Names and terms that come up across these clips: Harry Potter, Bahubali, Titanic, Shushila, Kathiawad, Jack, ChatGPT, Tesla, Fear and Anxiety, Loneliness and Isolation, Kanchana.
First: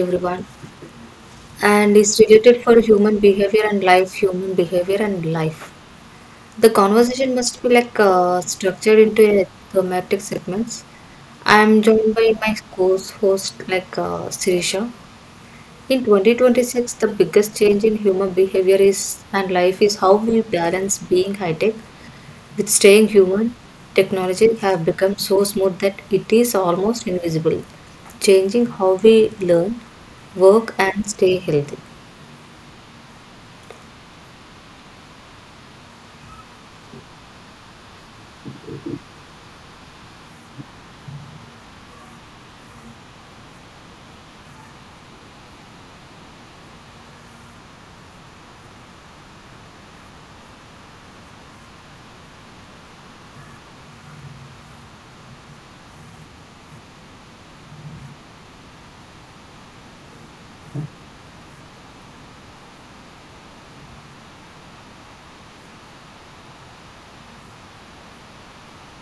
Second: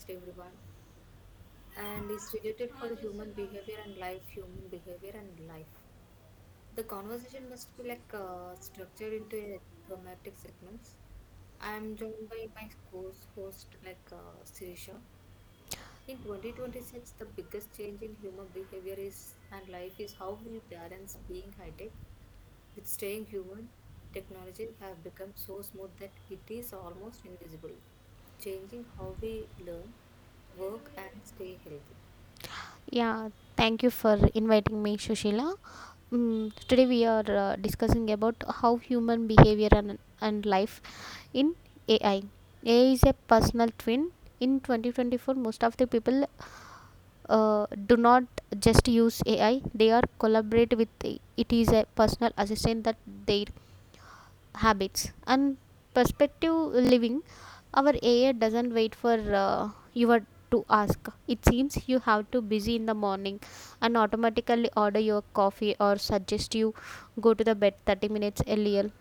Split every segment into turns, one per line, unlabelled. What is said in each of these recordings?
everyone, and is related for human behavior and life. The conversation must be like structured into a thematic segments. I am joined by my co-host like Sirisha. In 2026, the biggest change in human behavior is and life is how we balance being high tech with staying human. Technology have become so smooth that it is almost invisible, changing how we learn, work, and stay healthy.
Yeah, thank you for inviting me, Shushila. Today we are discussing about how human behavior and life in AI. AI is a personal twin. In 2024, most of the people do not just use AI; they are collaborate with it. It is a personal assistant that they habits and perspective living. Our AI doesn't wait for your to ask. It seems you have to busy in the morning and automatically order your coffee or suggest you go to the bed 30 minutes earlier.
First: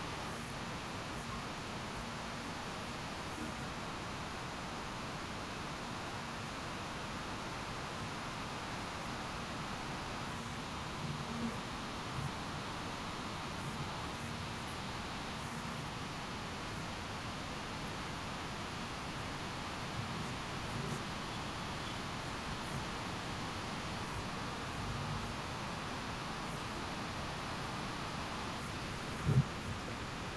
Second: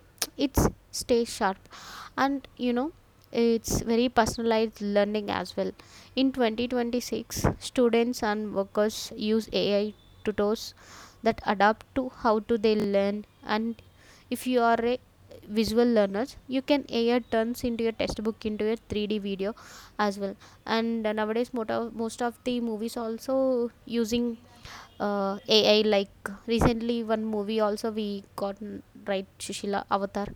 It's stay sharp. And it's very personalized learning as well. In 2026, students and workers use AI tutors that adapt to how to they learn. And if you are a visual learners, you can AI turns into your textbook into a 3D video as well. And nowadays most of the movies also using AI, like recently one movie also we got right, Shushila, Avatar.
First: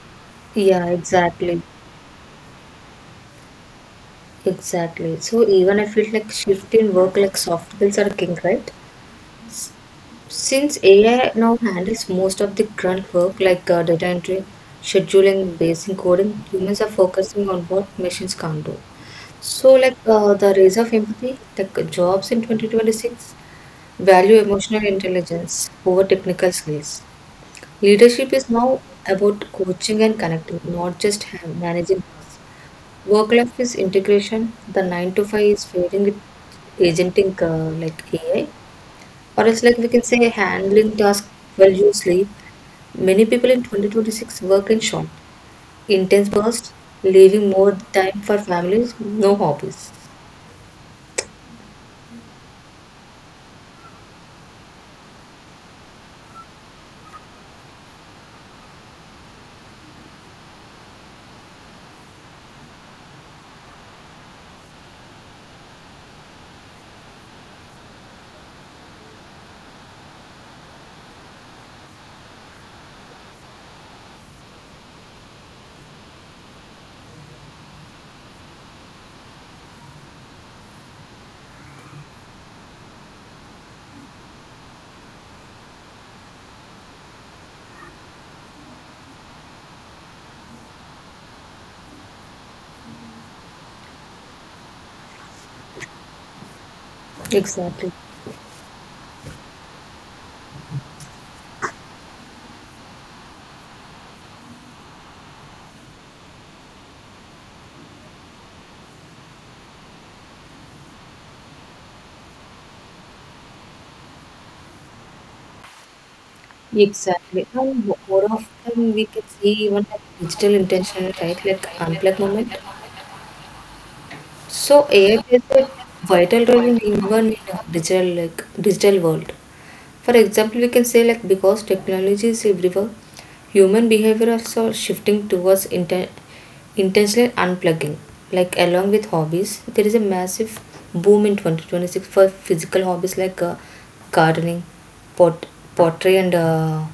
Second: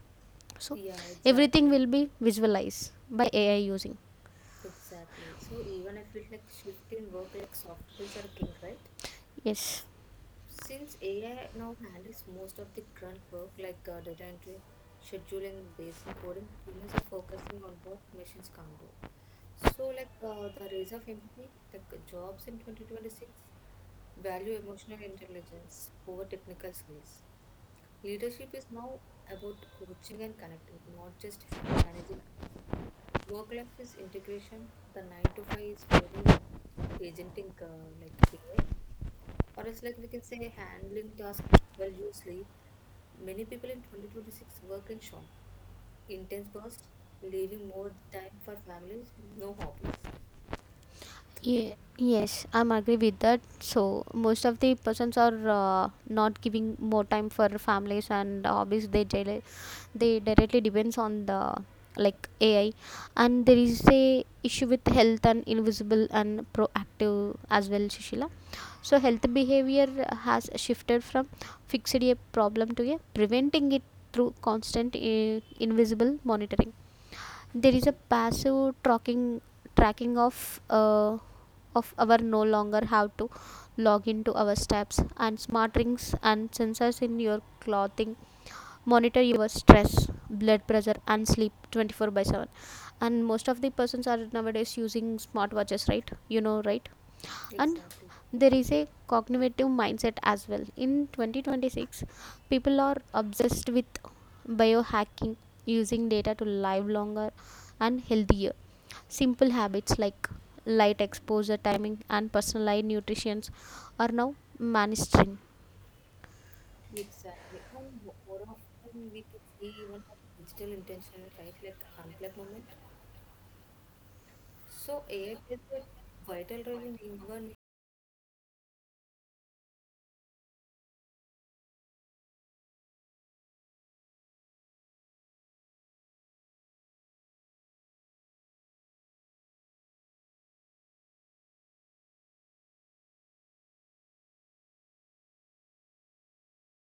So
Yeah, exactly.
everything exactly will be visualized by AI using.
Exactly. So even I feel like shift in work like soft skills are king, right?
Yes.
Since AI now handles most of the grunt work like data entry, scheduling, basic coding, humans are focusing on what machines can't do. So like the rise of empathy, like jobs in 2026 value emotional intelligence over technical skills. Leadership is now about coaching and connecting, not just managing. Work life is integration. The 9 to 5 is fading with agenting like AI, or else, like we can say, handling tasks while you sleep. Many people in 2026 work in short, intense bursts, leaving more time for families, no hobbies.
Yes, I'm agree with that. So most of the persons are not giving more time for families and hobbies. They directly depends on the like AI, and there is a issue with health and invisible and proactive as well, Shishila. So health behavior has shifted from fixing a problem to a preventing it through constant invisible monitoring. There is a passive tracking of our no longer have to log into our steps and smart rings and sensors in your clothing monitor your stress blood pressure and sleep 24 by 7. And most of the persons are nowadays using smartwatches, right? Right? And
Exactly.
there is a cognitive mindset as well. In 2026, people are obsessed with biohacking, using data to live longer and healthier. Simple habits like light exposure timing and personalized nutrition are now mainstream.
Exactly. And more often we can see even like digital intentional, right? Like unplug moment. So AI plays a vital role in even in a digital like digital world. For example, we can say, like because technology is everywhere, human behavior is also shifting towards intentional unplugging. Like along with hobbies, there is a massive boom in 2026 for physical hobbies like gardening, pot pottery, and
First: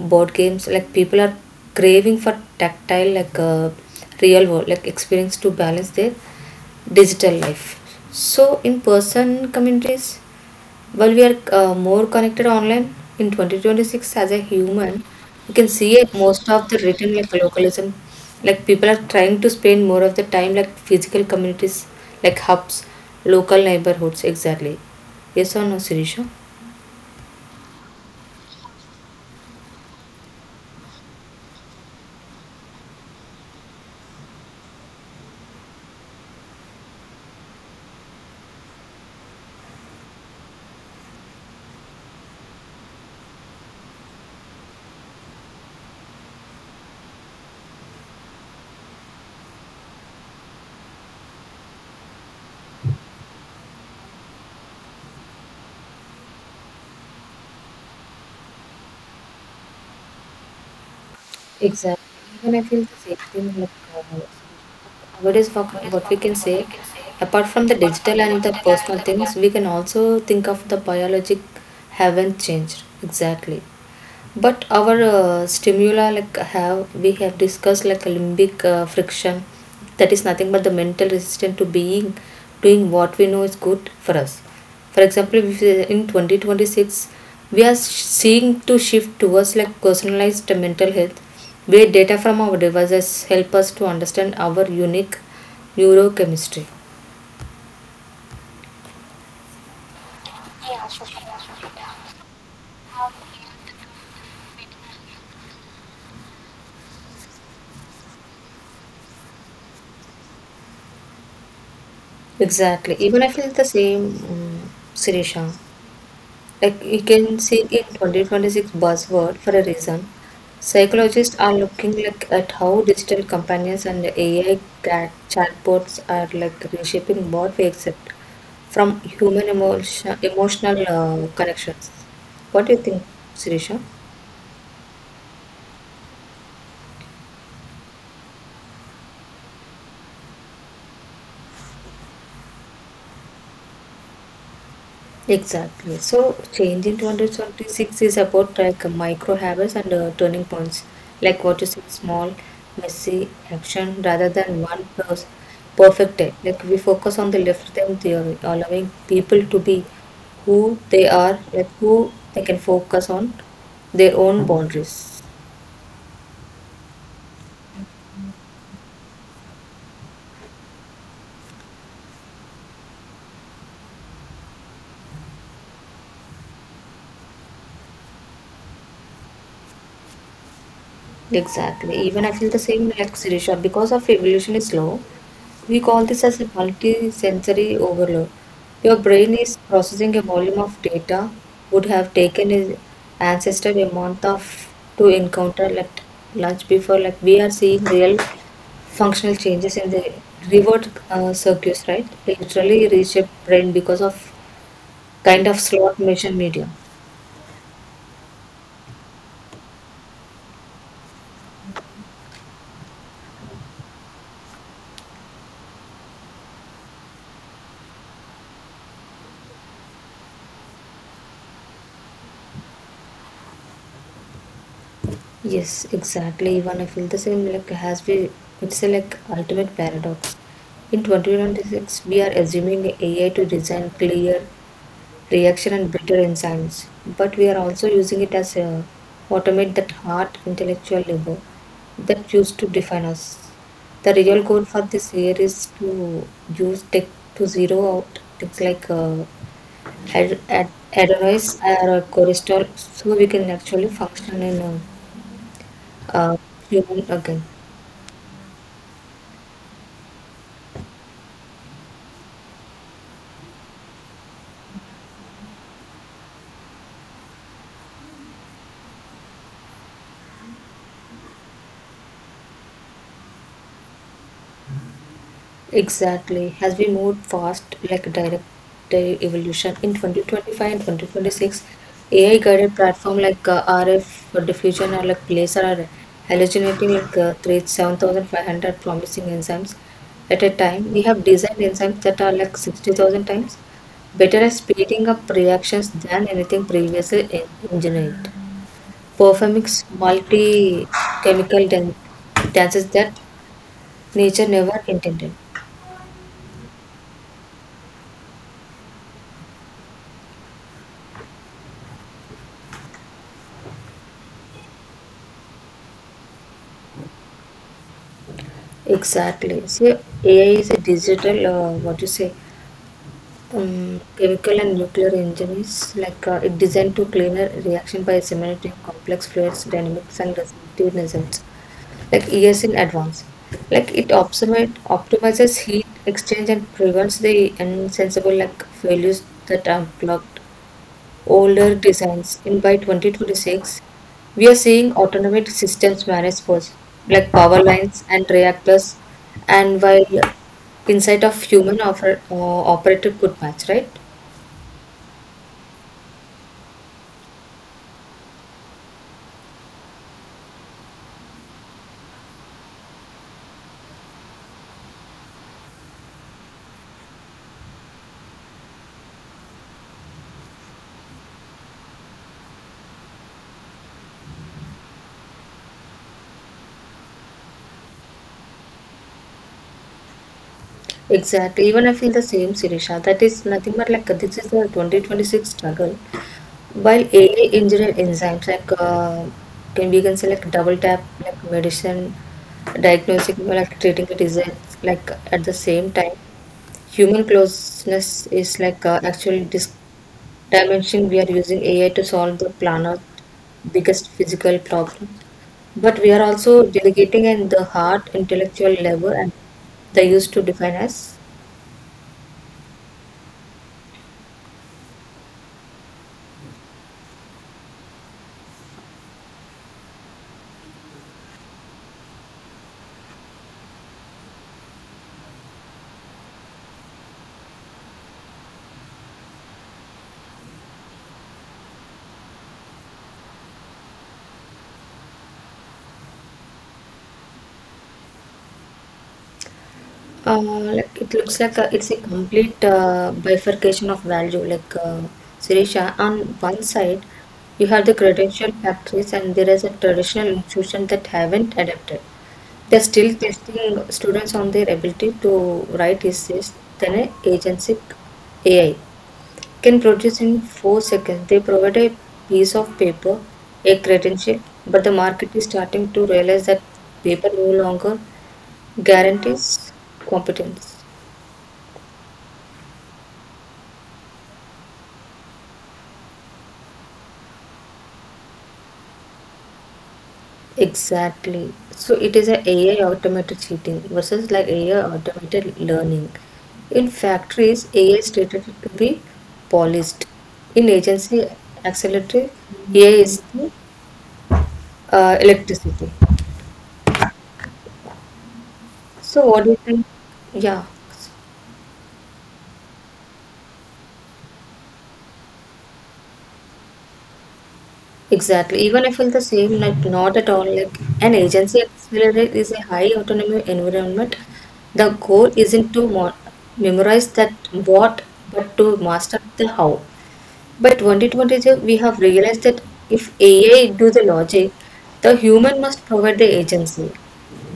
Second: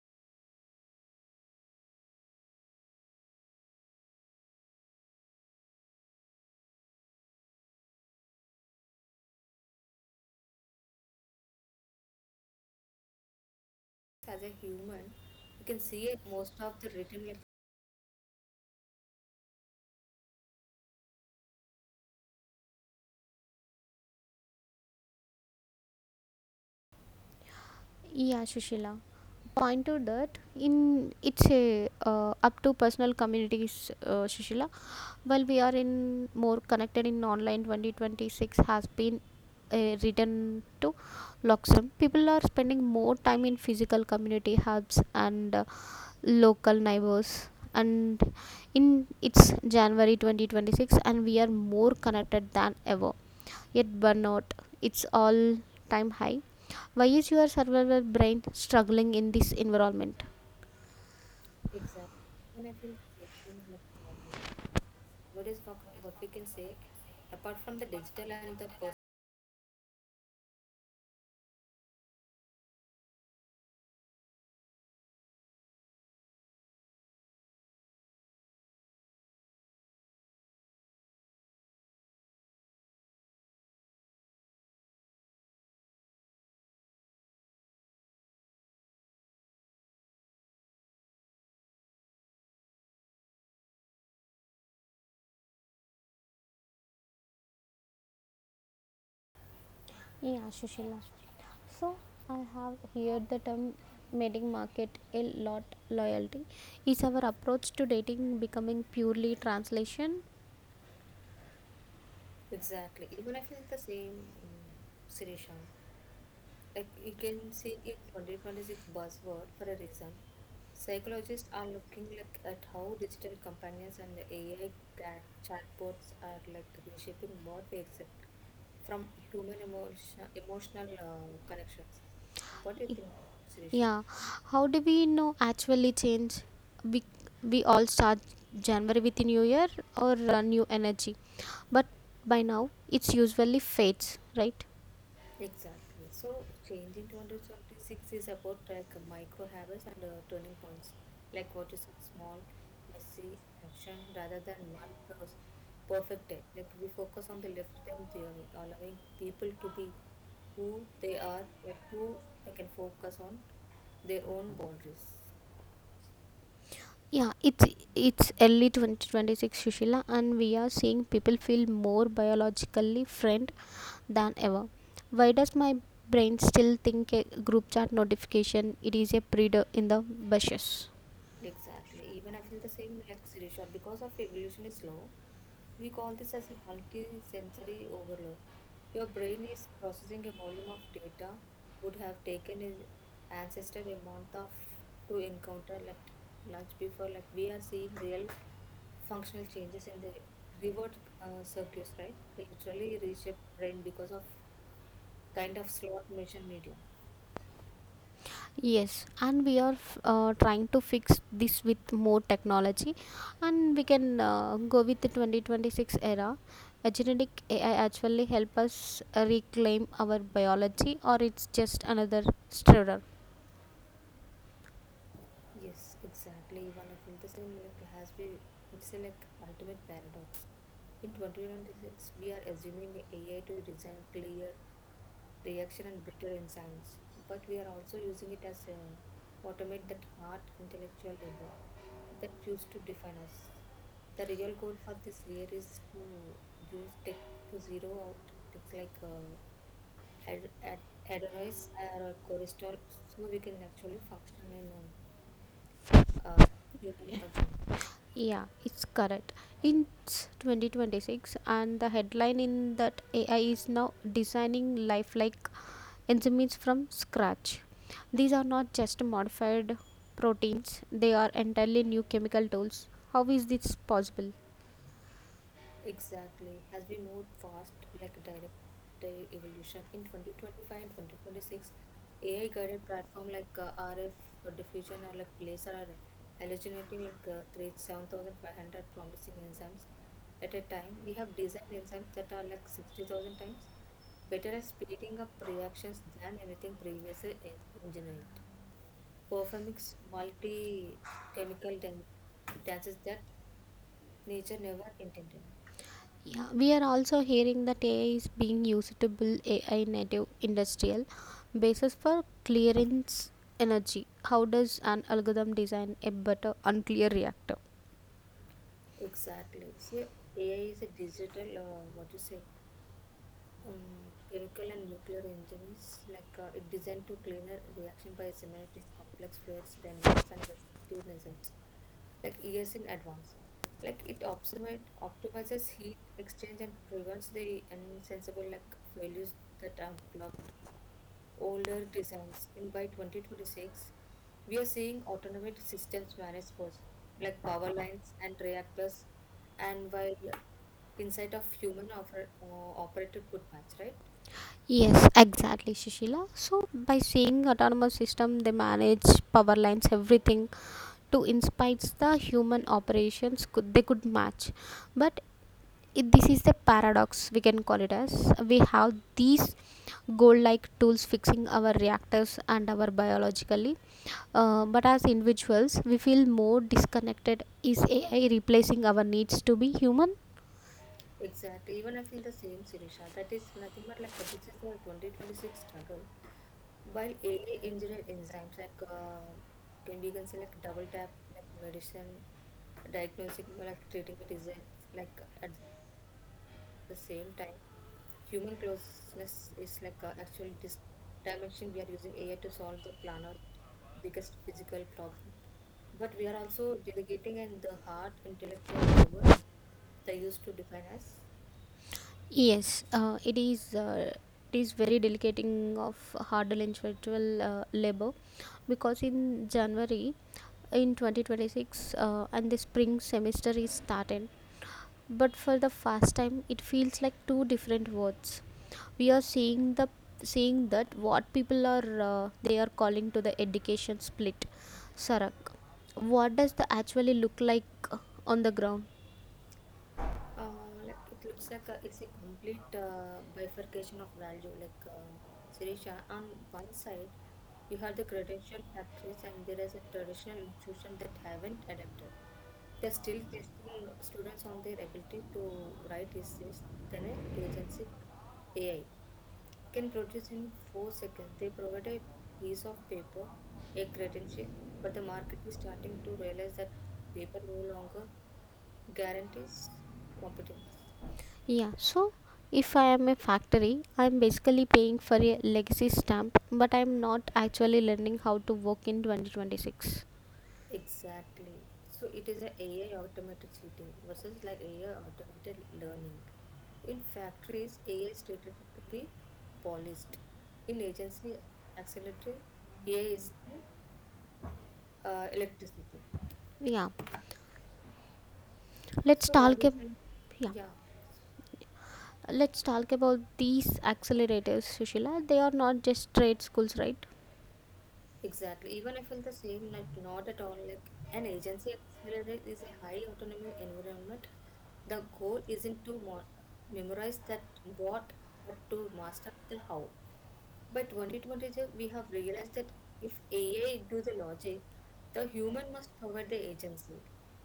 board games. Like people are craving for tactile, like real world like experience to balance their digital life. So in person communities, while we are more connected online in 2026 as a human, you can see it most of the written like localism. Like people are trying to spend more of the time like physical communities, like hubs, local neighborhoods. Exactly. Yes or no, Sirisha?
Yeah, Shushila. Point to that in it's a up to personal communities, Sushila. Well, we are in more connected in online 2026 has been written to Luxem. People are spending more time in physical community hubs and local neighbors. And in it's January 2026, and we are more connected than ever. Yet burnout, it's all time high. Why is your survival brain struggling in this environment?
Exactly. Even I feel the same thing, like What is what, what we can say, apart from the digital and the personal things, we can also think of the biologic haven't changed exactly. But our stimula, like have we have discussed, like limbic friction, that is nothing but the mental resistance to being doing what we know is good for us. For example, if in 2026 we are seeing to shift towards like personalized mental health where data from our devices help us to understand our unique neurochemistry.
Yeah, Sushila. So I have heard the term mating market a lot loyalty. Is our approach to dating becoming purely translation?
Exactly. Even I feel the same, Sirisha. Like you can see in 2026 buzzword for a reason. Psychologists are looking, like at how digital companions and AI cat chatbots are like reshaping what we accept from human emotional connections. What do you think, Sirisha?
Yeah. How do we know actually change? We we all start January with a new year or a new energy, but by now it's usually fades, right?
Exactly. So, change in 2026 is about like micro habits and turning points, like what you say, small, messy action rather than one perfect day. Like we focus on the left them theory, allowing people to be who they are, like who they can focus on their own boundaries.
Yeah, it's early 2026 Sushila, and we are seeing people feel more biologically friend than ever. Why does my brain still think a group chat notification it is a breeder in the bushes?
Exactly. Even I feel the same like Sirisha, because of evolution is slow. We call this as a multi-sensory overload. Your brain is processing a volume of data would have taken an ancestor a month of to encounter at lunch before. Like we are seeing real functional changes in the reward circuits, right? They literally reshape brain because of kind of slot machine medium.
Yes, and we are trying to fix this with more technology, and we can go with the 2026 era. A genetic AI actually help us reclaim our biology, or it's just another stirrer.
Yes, exactly. Even I feel the same like has been it's a like ultimate paradox. In 2026, we are assuming AI to design clear reaction and bitter enzymes, but we are also using it as a automate that hard intellectual labor that used to define us. The real goal for this year is to use tech to zero out things like adenoids or cholesterol so we can actually function in a, uh human again.
Yeah, it's correct. In 2026, and the headline in that AI is now designing life like enzymes from scratch. These are not just modified proteins, they are entirely new chemical tools. How is this possible?
Exactly. Has we moved fast like direct evolution in 2025 and 2026, AI guided platform like RF or diffusion or like laser are hallucinating like 3 7,500 promising enzymes at a time. We have designed enzymes that are like 60,000 times better at speeding up reactions than anything previously engineered, performing multi chemical dances that nature never intended.
Yeah, we are also hearing that AI is being used to build AI native industrial basis for clearance energy. How does an algorithm design a better unclear reactor?
Exactly. See, AI is a digital, what you say, chemical and nuclear engine is like it designed to cleaner reaction by simulating complex fluids, dynamics, and respective results, like years in advance. Like it optimizes heat exchange and prevents the insensible like failures that are blocked older designs. In by 2026, we are seeing automated systems manage sports like power lines and reactors, and while insight of human operated could match, right?
Yes, exactly, Shishila. So by saying autonomous system, they manage power lines, everything to inspire the human operations could they could match. But it, this is the paradox we can call it as. We have these gold like tools fixing our reactors and our biologically but as individuals we feel more disconnected. Is AI replacing our needs to be human?
Exactly. Even I feel the same, Sirisha. That is nothing but like this is the 2026 struggle. While AI engineer enzymes like can we can say like double tap like medicine, diagnostic like treating the disease like at the same time, human closeness is like actual dimension. We are using AI to solve the planet's biggest physical problem. But we are also delegating in the heart, intellectual level, and they used to define us.
Yes uh, it is uh, it is very delegating of harder individual labor, because in January, in 2026, and the spring semester is started, but for the first time it feels like two different words. We are seeing the seeing that what people are they are calling to the education split sarak. What does the actually look like uh, on the ground?
Like it looks like it's a complete bifurcation of value. Like Sirisha, on one side, you have the credential factories, and there is a traditional institution that haven't adapted. They're still testing students on their ability to write essays. Then a agency AI can produce in 4 seconds. They provide a piece of paper, a credential, but the market is starting to realize that paper no longer guarantees competence.
Yeah, so if I am a factory, I am basically paying for a legacy stamp, but I am not actually learning how to work in 2026.
Exactly. So it is a AI automated cheating versus like AI automated learning. In factories, AI is stated to be polished. In agency accelerator, AI is the electricity.
Yeah,
So
let's
what do you
talk
think?
ab- yeah,
Yeah,
let's talk about these accelerators, Sushila. They are not just trade schools, right?
exactly. Even I feel the same, like not at all. Like an agency accelerator is a high autonomy environment. The goal isn't to mo memorize that what, but to master the how. But 2022, we have realized that if AI do the logic, the human must provide the agency,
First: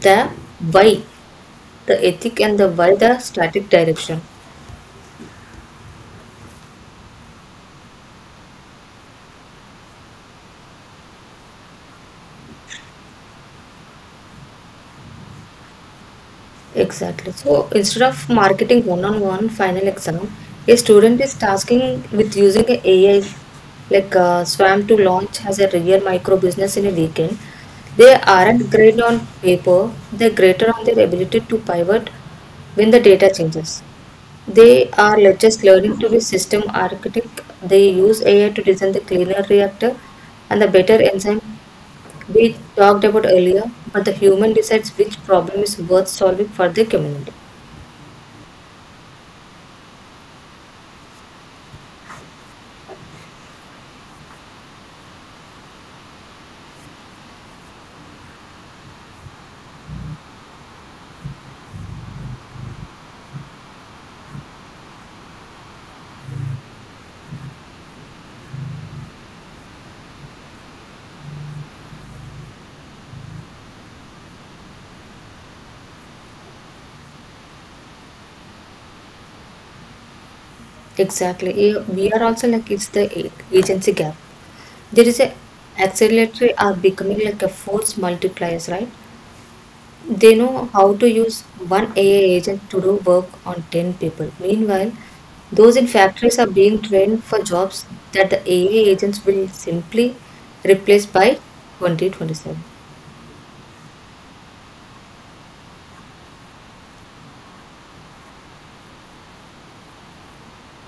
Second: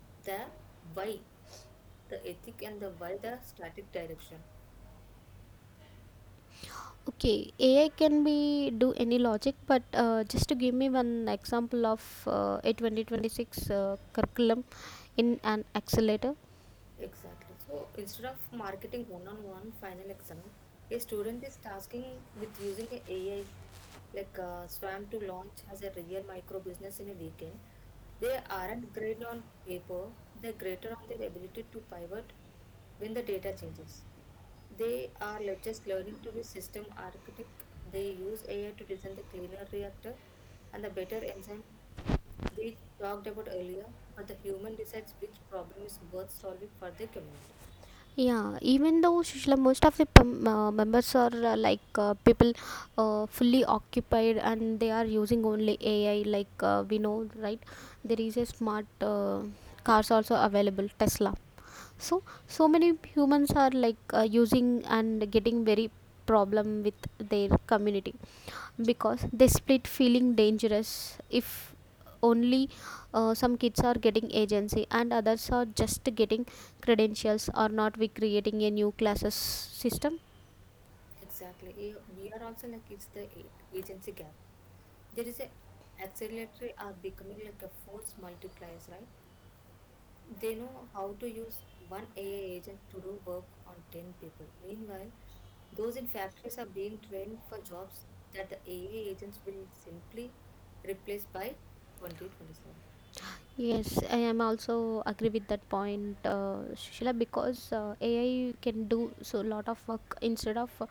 the why, the ethic, and the why the static direction.
Okay, AI can be do any logic, but just to give me one example of a 2026 curriculum in an accelerator.
Exactly. So instead of marketing one-on-one final exam, a student is tasking with using a AI like Swam to launch as a real micro business in a weekend. They aren't great on paper; they're greater on their ability to pivot when the data changes. They are just learning to be system architect. They use AI to design the cleaner reactor and the better enzyme we talked about earlier, but the human decides which problem is worth solving for the community.
Yeah, even though Sushila, most of the members are like people fully occupied and they are using only AI, like we know, right? There is a smart cars also available, Tesla. So many humans are like using and getting very problem with their community because they split feeling dangerous. If only some kids are getting agency and others are just getting credentials or not, we creating a new classes system.
Exactly. Yeah, we are also like it's the agency gap. There is a acceleratory are becoming like a force multipliers, right? They know how to use one AI agent to do work on 10 people. Meanwhile, those in factories are being trained for jobs that the AI agents will simply replace by 2027.
Yes, I am also agree with that point, Shila, because AI can do so lot of work. Instead of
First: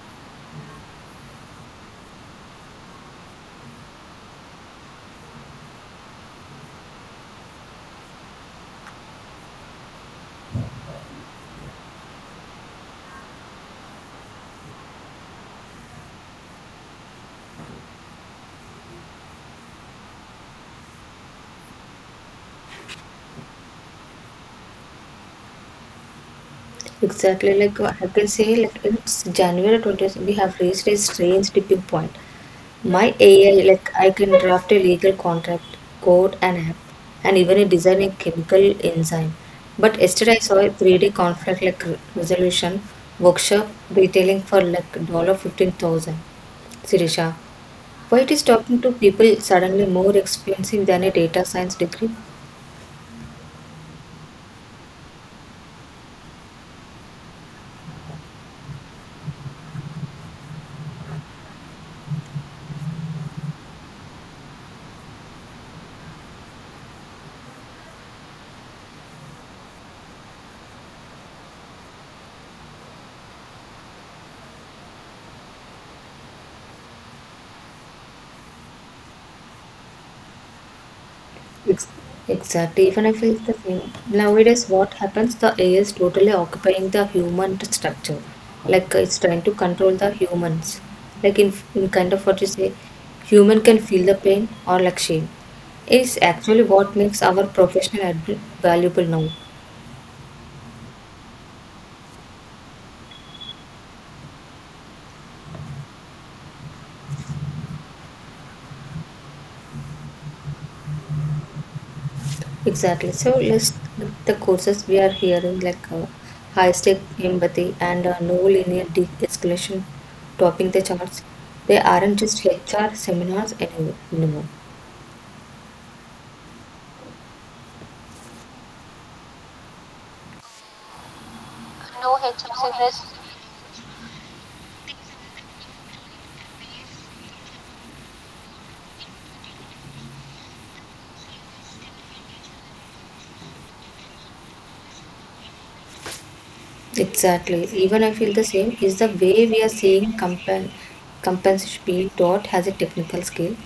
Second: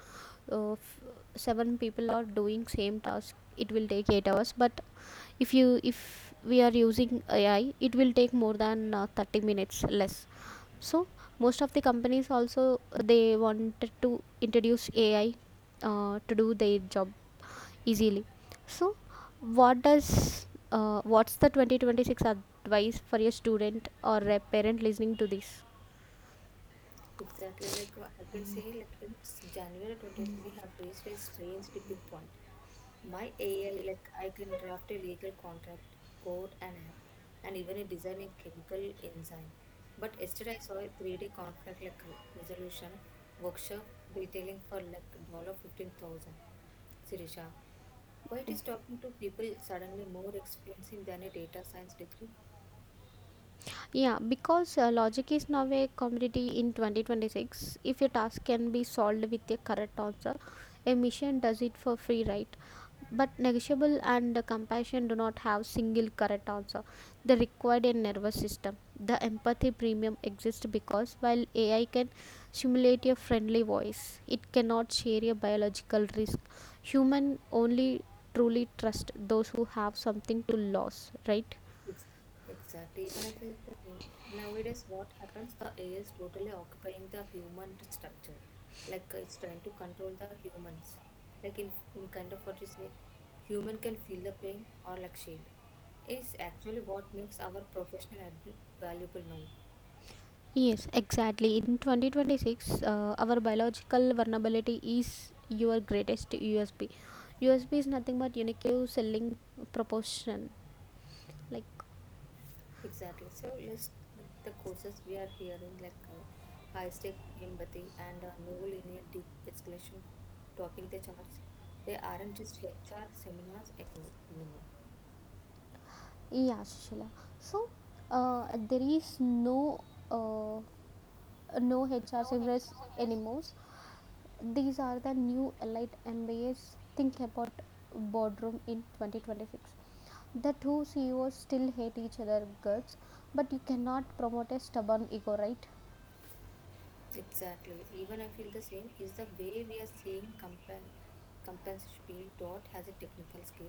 uh, f- seven people are doing same task, it will take 8 hours. But if we are using AI, it will take more than 30 minutes less. So most of the companies also they wanted to introduce AI to do their job easily. So, what does what's the 2026 advice for a student or a parent listening to this?
Exactly, like I can say, like it's January 20th, we have reached a strange tipping point. My AI, like I can draft a legal contract, code an app, and even a design a chemical enzyme. But yesterday I saw a 3D conflict like resolution workshop retailing for like $15,000. Sirisha, why it is talking to people suddenly more expensive than a data science degree?
Yeah, because logic is now a commodity in 2026. If a task can be solved with a correct answer, a machine does it for free, right? But negotiable and compassion do not have single correct answer. They require a nervous system. The empathy premium exists because while AI can simulate a friendly voice, it cannot share a biological risk. Human only truly trust those who have something to lose, right?
Ex- Exactly. Even if it's the same nowadays, what happens? The AI is totally occupying the human structure. Like it's trying to control the humans. Like in kind of what you say, human can feel the pain or like shame. Is actually what makes our professional admin valuable now.
Yes, exactly. In 2026, our biological vulnerability is your greatest USB. USB is nothing but unique selling proportion. Like,
Exactly. So list the courses we are hearing like high stake empathy and no linear de-escalation topping the charts. They aren't just HR seminars anymore.
yeah, Shishila. So there is uh, no HR savers anymore. These are the new elite MBAs. Think about boardroom in 2026. The two CEOs still hate each other guts, but you cannot promote a stubborn ego, right?
Exactly. Even I feel the same is the way we are seeing compensation being taught has a technical skill.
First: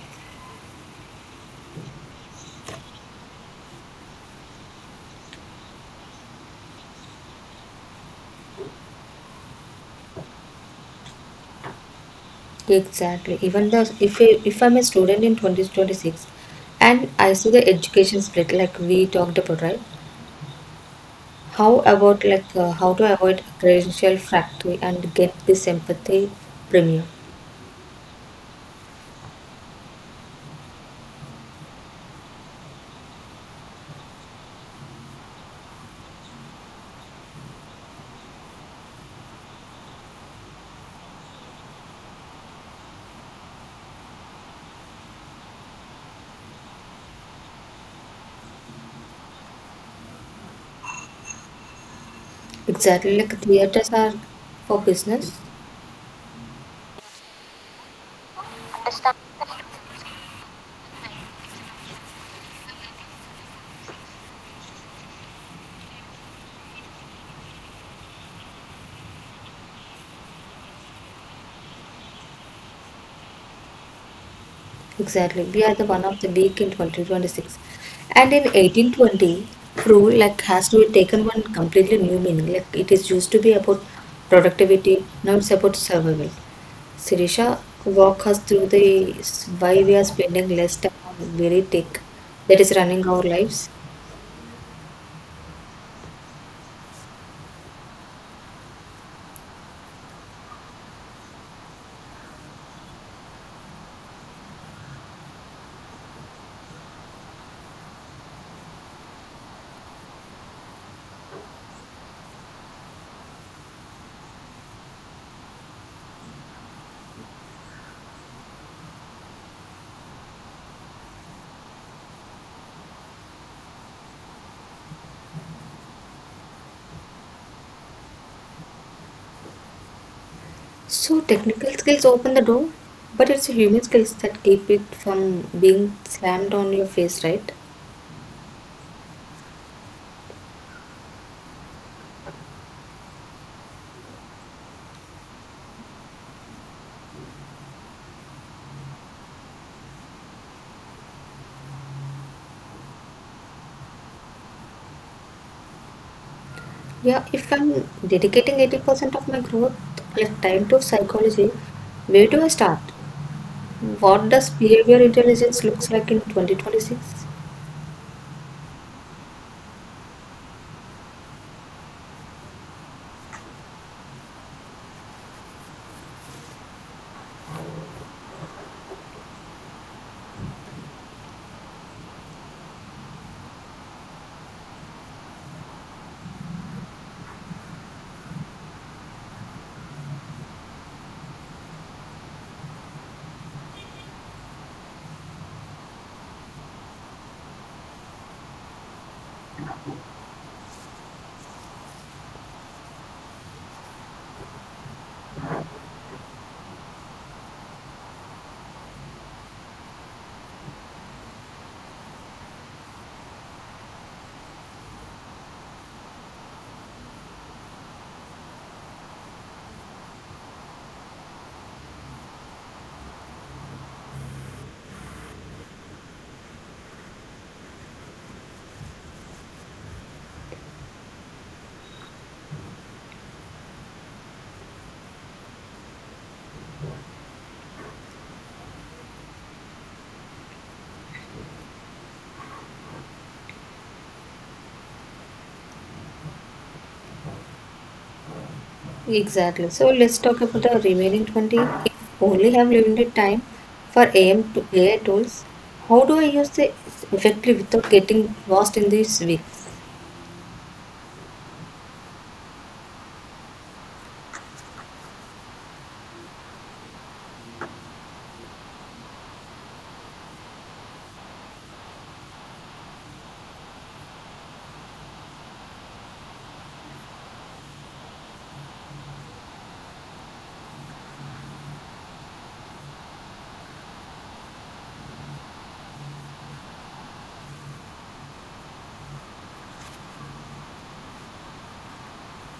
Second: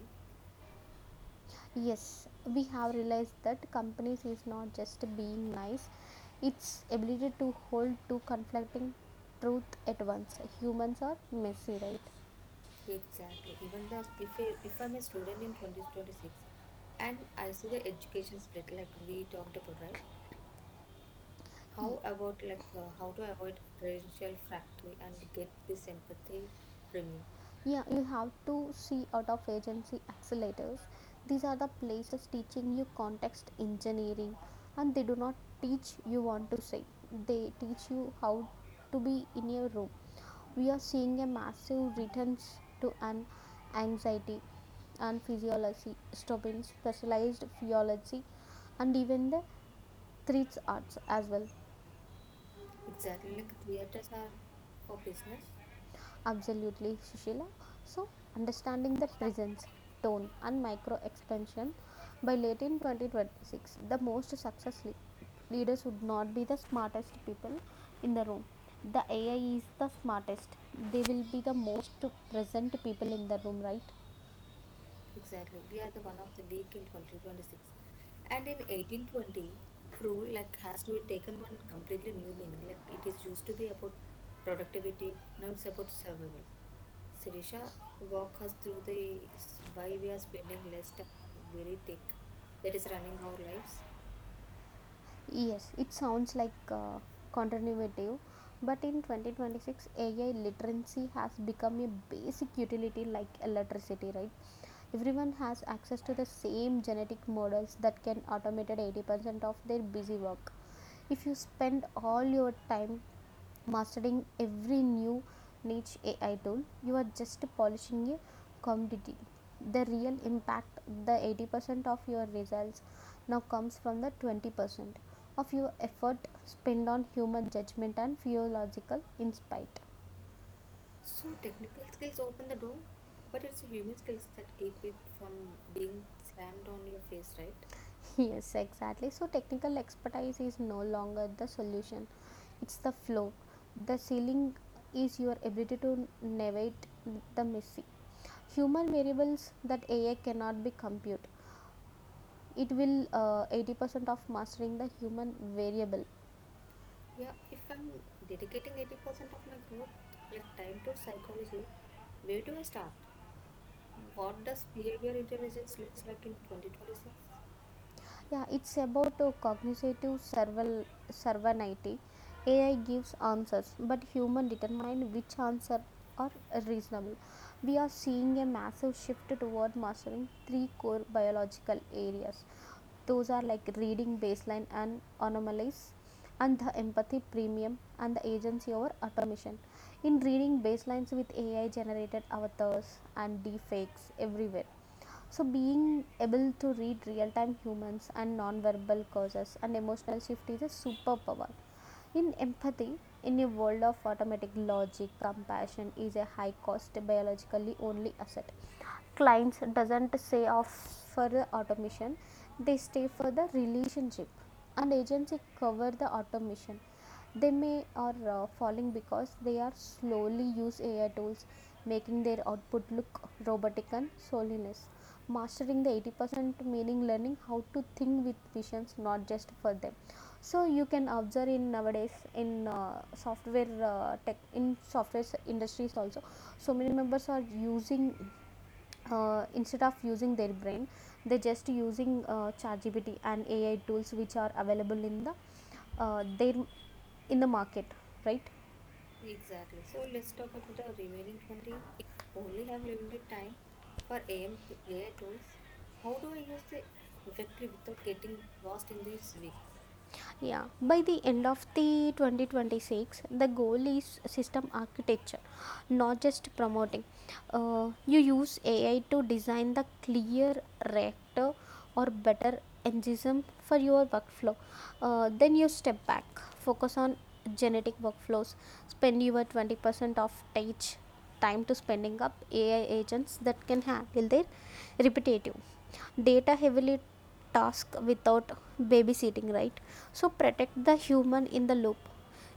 Yes, we have realized that companies is not just being nice; its ability to hold two conflicting truth at once. Humans are messy, right?
Exactly. Even the if if I'm a student in 2026 and I see the education split like we talked about, right? How about like how to avoid credential factory and get the sympathy premium?
Yeah, you have to see out of agency accelerators. These are the places teaching you context engineering, and they do not teach you what to say. They teach you how to be in your room. We are seeing a massive returns to an anxiety and physiology, stopping specialized physiology, and even the threats arts as well.
Exactly, like theaters are for business.
Absolutely, Sushila. So, understanding the presence, tone, and micro expansion by late in 2026, the most successful leaders would not be the smartest people in the room. The AI is the smartest. They will be the most present people in the room, right?
Exactly, we are the one of the week in 2026, and in 1820, rule like has to be taken one completely new meaning. Like it is used to be about productivity, now it's about survival. Sirisha, walk us through the why we are spending less time on very tech that is running our lives.
Yes, it sounds like counterintuitive, but in 2026, AI literacy has become a basic utility like electricity, right? Everyone has access to the same genetic models that can automate 80% of their busy work. If you spend all your time mastering every new niche AI tool, you are just polishing your commodity. The real impact, the 80% of your results, now comes from the 20% of your effort spent on human judgment and theological insight.
So technical skills open the door, but it's human skills that keep it from being slammed on your face, right?
Yes, exactly. So, technical expertise is no longer the solution, it's the flow. The ceiling is your ability to navigate the messy human variables that AI cannot be compute. It will 80% of mastering the human variable.
Yeah, if I'm dedicating 80% of my growth, like time to psychology, where do I start? What does behavior intelligence looks like in 2026?
Yeah, it's about cognitive serval servanity. Ai gives answers, but human determine which answer are reasonable. We are seeing a massive shift toward mastering three core biological areas. Those are like reading baseline and anomalies, and the empathy premium, and the agency over automation. In reading baselines with AI generated avatars and deepfakes everywhere, so being able to read real-time humans and non-verbal causes and emotional shift is a superpower. In empathy, in a world of automatic logic, compassion is a high cost biologically only asset. Clients doesn't say off for the automation, they stay for the relationship. And agency cover the automation, they may are falling because they are slowly use AI tools making their output look robotic and soulless. Mastering the 80% meaning learning how to think with visions, not just for them. So you can observe in nowadays in software tech in software industries also. So many members are using instead of using their brain, they just using ChatGPT and AI tools which are available in the their in the market, right?
Exactly. So let's talk about the remaining 20. If only have limited time for AM to AI tools, how do I use it effectively without getting lost in this week?
Yeah, by the end of the 2026, the goal is system architecture, not just promoting. You use AI to design the clear, rector, or better engine for your workflow. Then you step back, focus on genetic workflows, spend your 20% of teach time to spending up AI agents that can handle their repetitive data heavily task without babysitting, right? So protect the human in the loop.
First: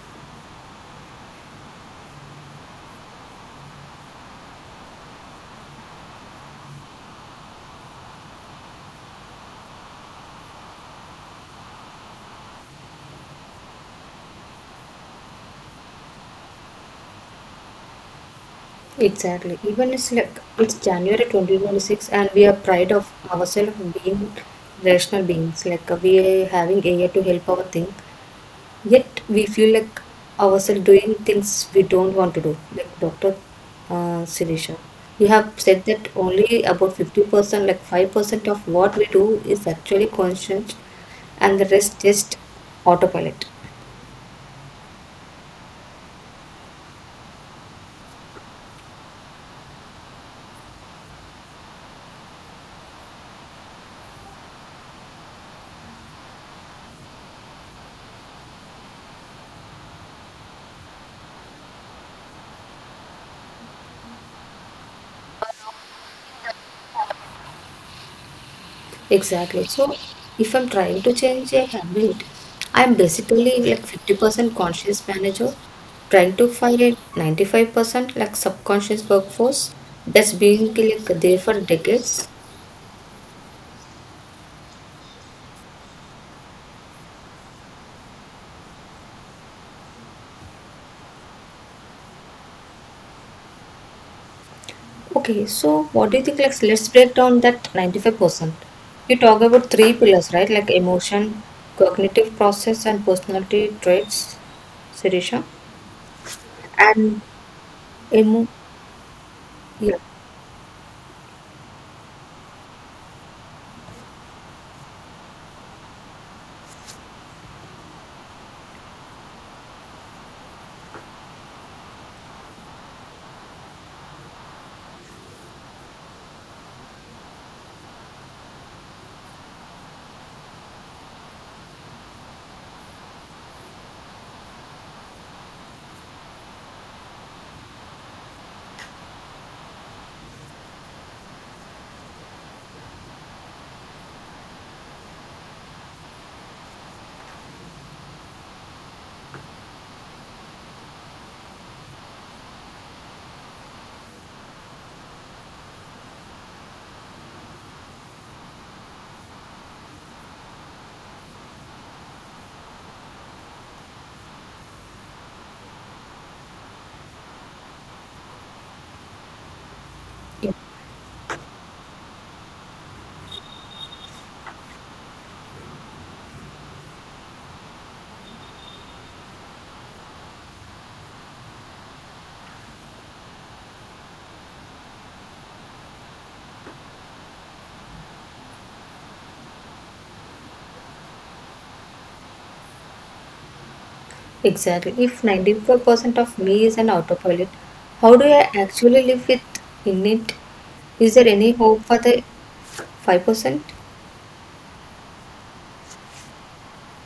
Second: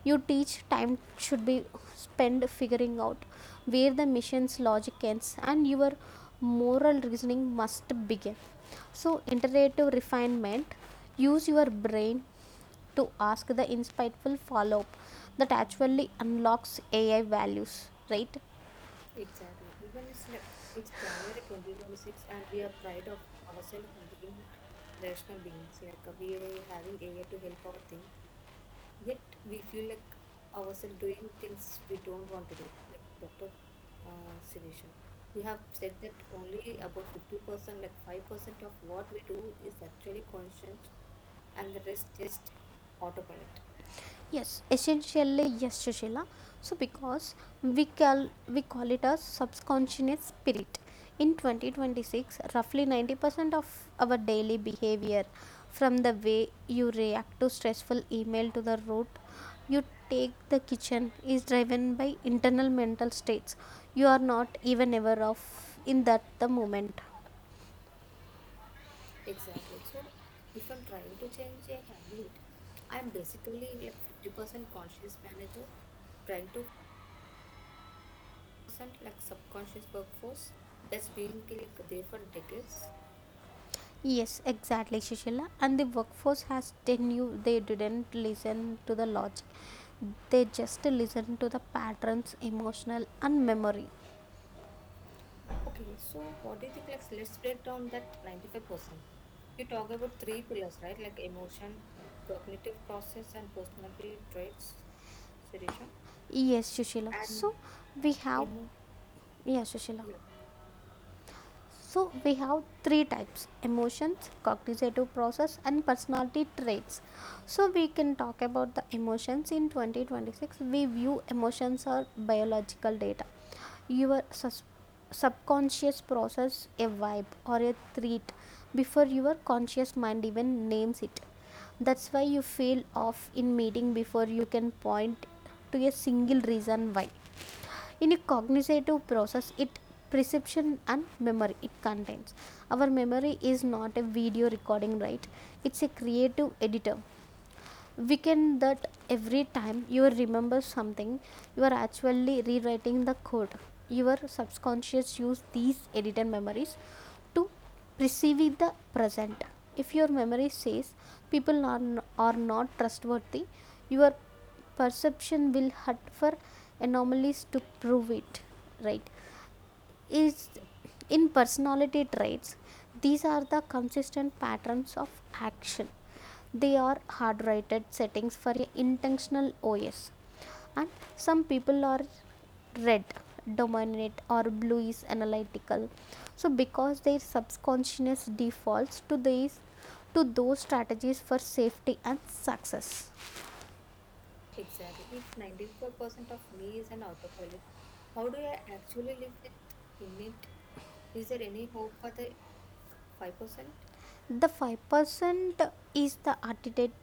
You teach time should be spent figuring out where the machine's logic ends and your moral reasoning must begin. So iterative refinement, use your brain to ask the insightful follow up that actually unlocks ai values, right?
Exactly. Even it's like it's January 2026, and we are proud of ourselves being rational beings. Like we are having AI to help our thing, yet we feel like ourselves doing things we don't want to do. Like Doctor Sirisha, you have said that only about 50%, like 5% of what we do is actually conscious, and the rest just autopilot.
Yes, essentially yes, Sushila. So because we call it a subconscious spirit. In 2026, roughly 90% of our daily behavior, from the way you react to stressful email to the route you take the kitchen, is driven by internal mental states you are not even aware of in that the moment.
Exactly. So if I'm trying to change a habit, I'm basically like 50% conscious manager, trying to find a 95% like subconscious workforce that's been like there for decades.
Yes, exactly, Shishila. And the workforce has tenure. They didn't listen to the logic. They just listen to the patterns, emotional and memory.
Okay, so what do you think? Like, let's break down that 95%. You talk about three pillars, right? Like emotion, cognitive process, and personality traits, Sirisha.
Yes, Shushila.
And
So we
emo,
have, yeah,
yeah,
Shushila. So we have three types: emotions, cognitive process, and personality traits. So we can talk about the emotions in 2026. We view emotions are biological data. Your subconscious process a vibe or a treat before your conscious mind even names it. That's why you feel off in meeting before you can point to a single reason why. In a cognitive process, it perception and memory it contains. Our memory is not a video recording, right? It's a creative editor. We can that every time you remember something, you are actually rewriting the code. Your subconscious use these edited memories to perceiving the present. If your memory says people are, are not trustworthy, your perception will hunt for anomalies to prove it, right? Is
yeah.
in personality traits, these are the consistent patterns of action. They are hard-rated settings for a intentional os, and some people are red dominant or blue is analytical, so because their subconscious defaults to these to those strategies for safety and success.
Exactly. If 95% of me is an autopilot, how do I actually live with in it? Is there any hope for the 5%?
The 5% is the architect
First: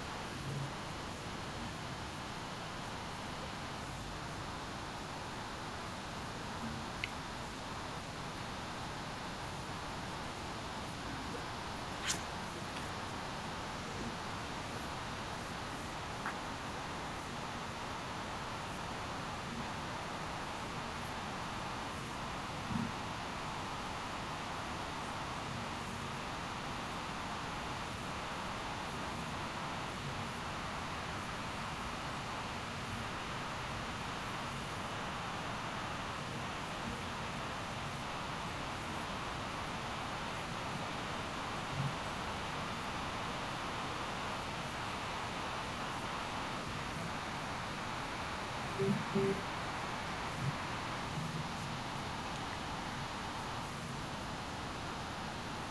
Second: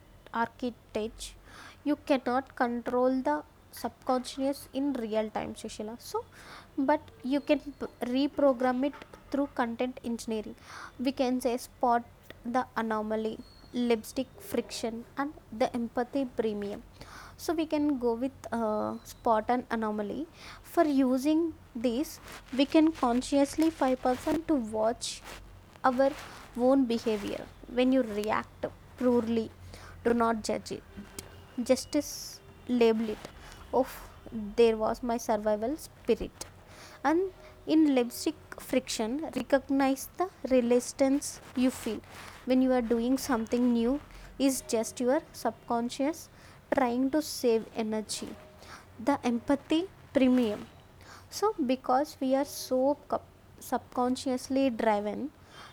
architect You cannot control the subconscious in real time, Sushila. So but you can reprogram it through content engineering. We can say spot the anomaly, lipstick friction, and the empathy premium. So we can go with spot and anomaly. For using this we can consciously 5% to watch our own behavior. When you react poorly, do not judge it. Justice label it. Of there was my survival spirit. And in lipstick friction, recognize the resistance you feel when you are doing something new is just your subconscious trying to save energy. The empathy premium, so, because we are so subconsciously driven,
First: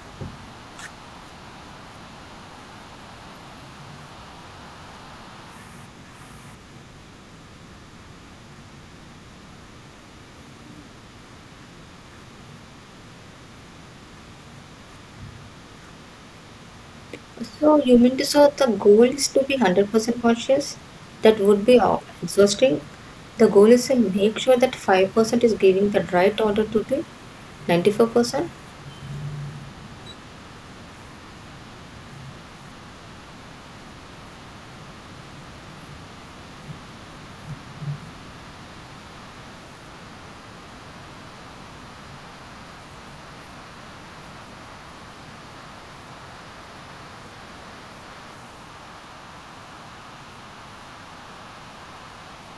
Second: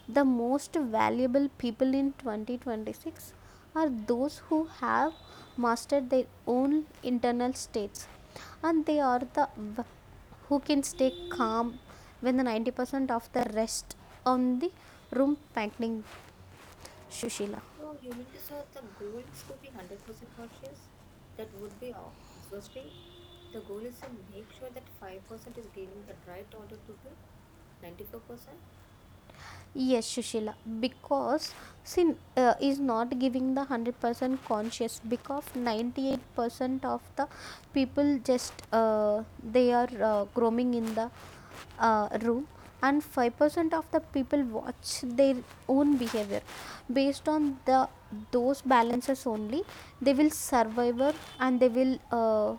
the most valuable people in 2026 are those who have mastered their own internal states, and they are the who can stay calm when the 90% of the rest on the room panting, Shushila.
So you mean to say the goal is to be 100% conscious? That would be exhausting. The goal is to make sure that 5% is giving the right order to the 94%.
Yes, Shushila, because sin is not giving the 100% conscious, because 98% of the people just they are roaming in the room, and 5% of the people watch their own behavior based on the those balances only. They will survive and they will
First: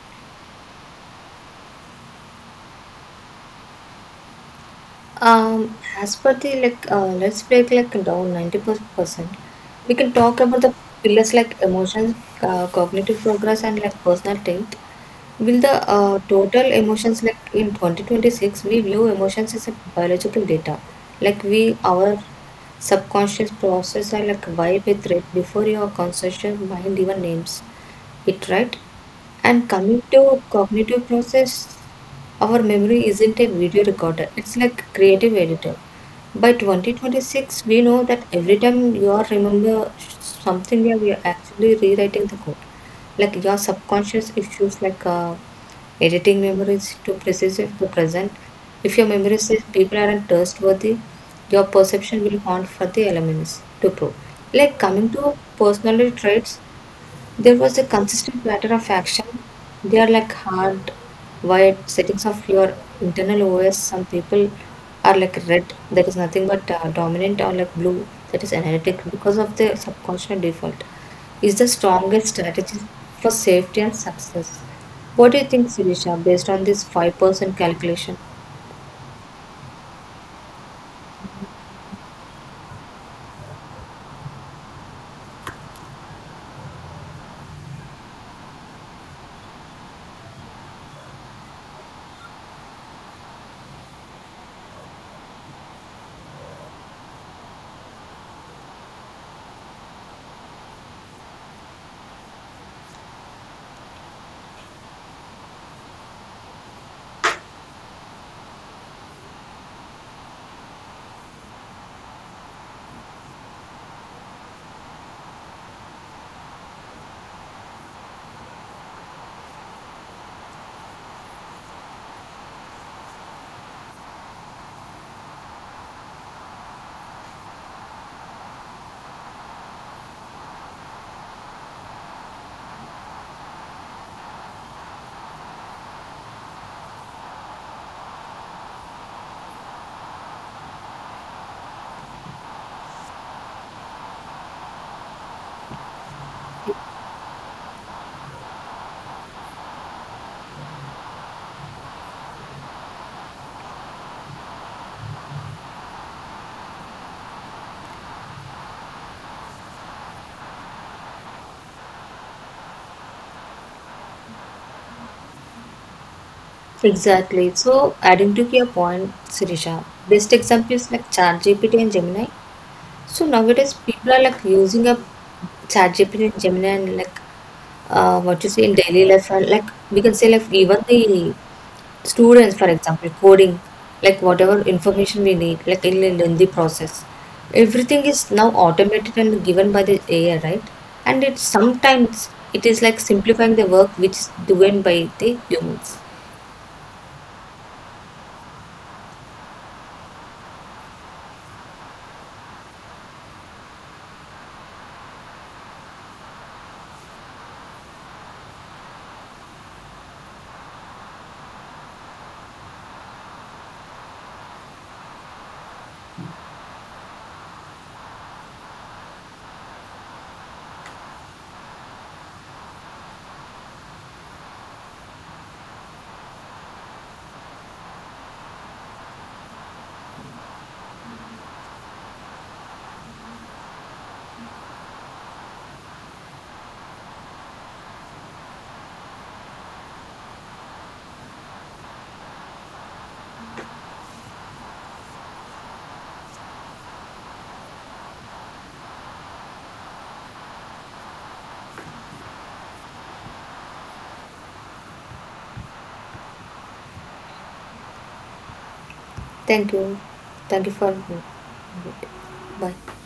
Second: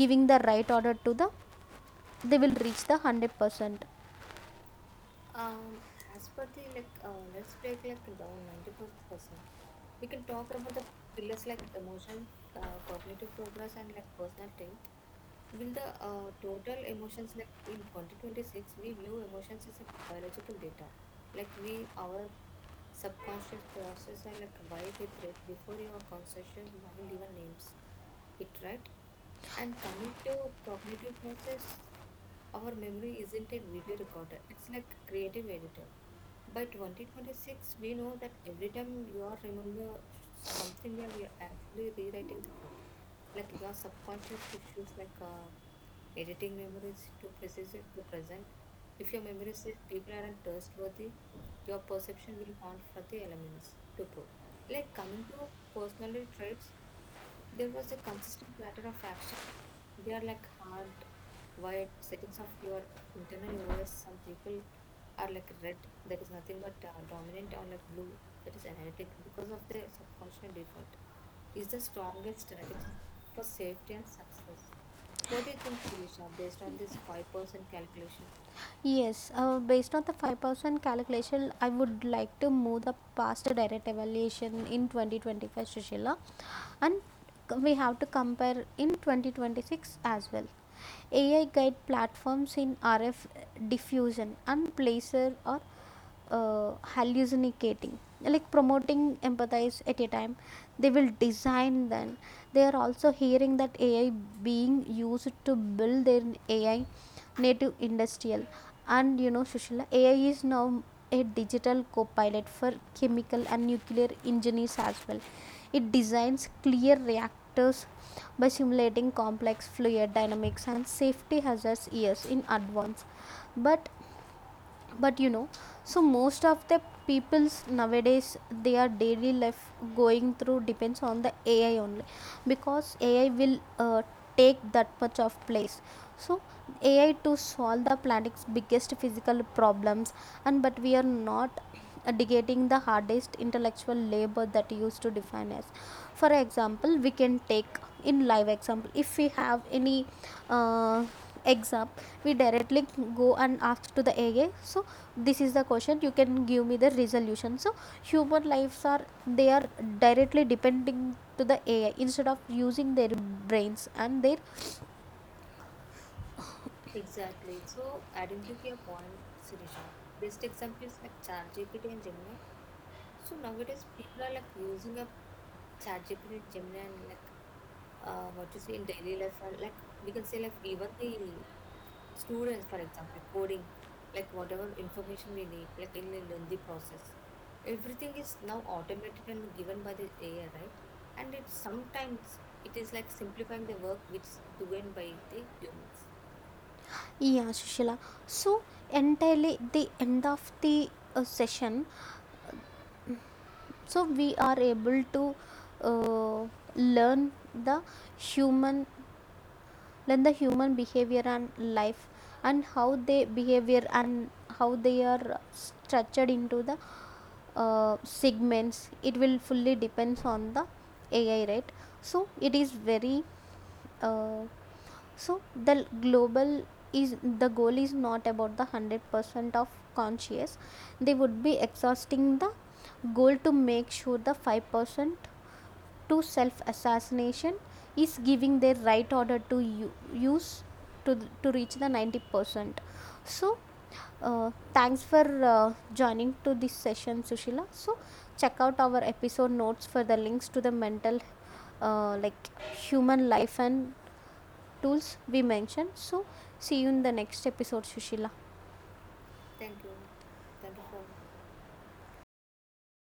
giving the right order to the, they will reach the 100%.
As per the like, let's break like down 90%. We can talk about the pillars like emotions, cognitive progress, and like personal trait. Will the total emotions like in 2026 we view emotions as a biological data, like we our subconscious process are like vibe with it before your conscious mind even names it, right? And coming to cognitive process, our memory isn't a video recorder, it's like creative editor. By 2026 we know that every time you are remember something, we are actually rewriting the code, like your subconscious issues like editing memories to precisely to present. If your memory says people aren't trustworthy, your perception will haunt for the elements to prove. Like coming to personality traits, there was a consistent pattern of action. They are like hardwired settings of your internal OS. Some people are like red, that is nothing but dominant, or like blue, that is analytic, because of the subconscious default. Is the strongest strategy for safety and success. What do you think, Sirisha, based on this 5% calculation?
Yes, based on the 5% calculation, I would like to move the past direct evaluation in 2025, Sushila, and we have to compare in 2026 as well. AI guide platforms in RF diffusion and placer or hallucinating like promoting empathize at a time they will design, then they are also hearing that ai being used to build their ai native industrial. And you know, Sushila, ai is now a digital co-pilot for chemical and nuclear engineers as well. It designs clear reactors by simulating complex fluid dynamics and safety hazards years in advance. But but you know, so most of the people's nowadays their daily life going through depends on the ai only, because ai will take that much of place. So ai to solve the planet's biggest physical problems, and but we are not dedicating the hardest intellectual labor that used to define us. For example, we can take in live example, if we have any uh, exam, we directly go and ask to the AI. So this is the question, you can give me the resolution. So human lives are they are directly depending to the AI instead of using their brains and their,
Exactly. So, adding to your point, Sirisha, best example is like ChatGPT and Gemini. So nowadays people are like using up ChatGPT and Gemini and like what you say in daily life, and like we can say, like even the students, for example coding, like whatever information we need, like in a lengthy process everything is now automated and given by the AI, right? And it sometimes it is like simplifying the work which is done by the humans.
yeah, Sushila. So entirely the end of the session, so we are able to uh, learn the human learn the human behavior and life, and how they behavior and how they are structured into the segments, it will fully depends on the ai, right? So it is very uh, so the global is the goal is not about the 100% of conscious. They would be exhausting the goal to make sure the 5% to self assassination is giving their right order to use to reach the 90%. So thanks for joining to this session, Sushila. So check out our episode notes for the links to the mental, like human life and tools we mentioned. So see you in the next episode, Sushila.
Thank you. Thank you for bye.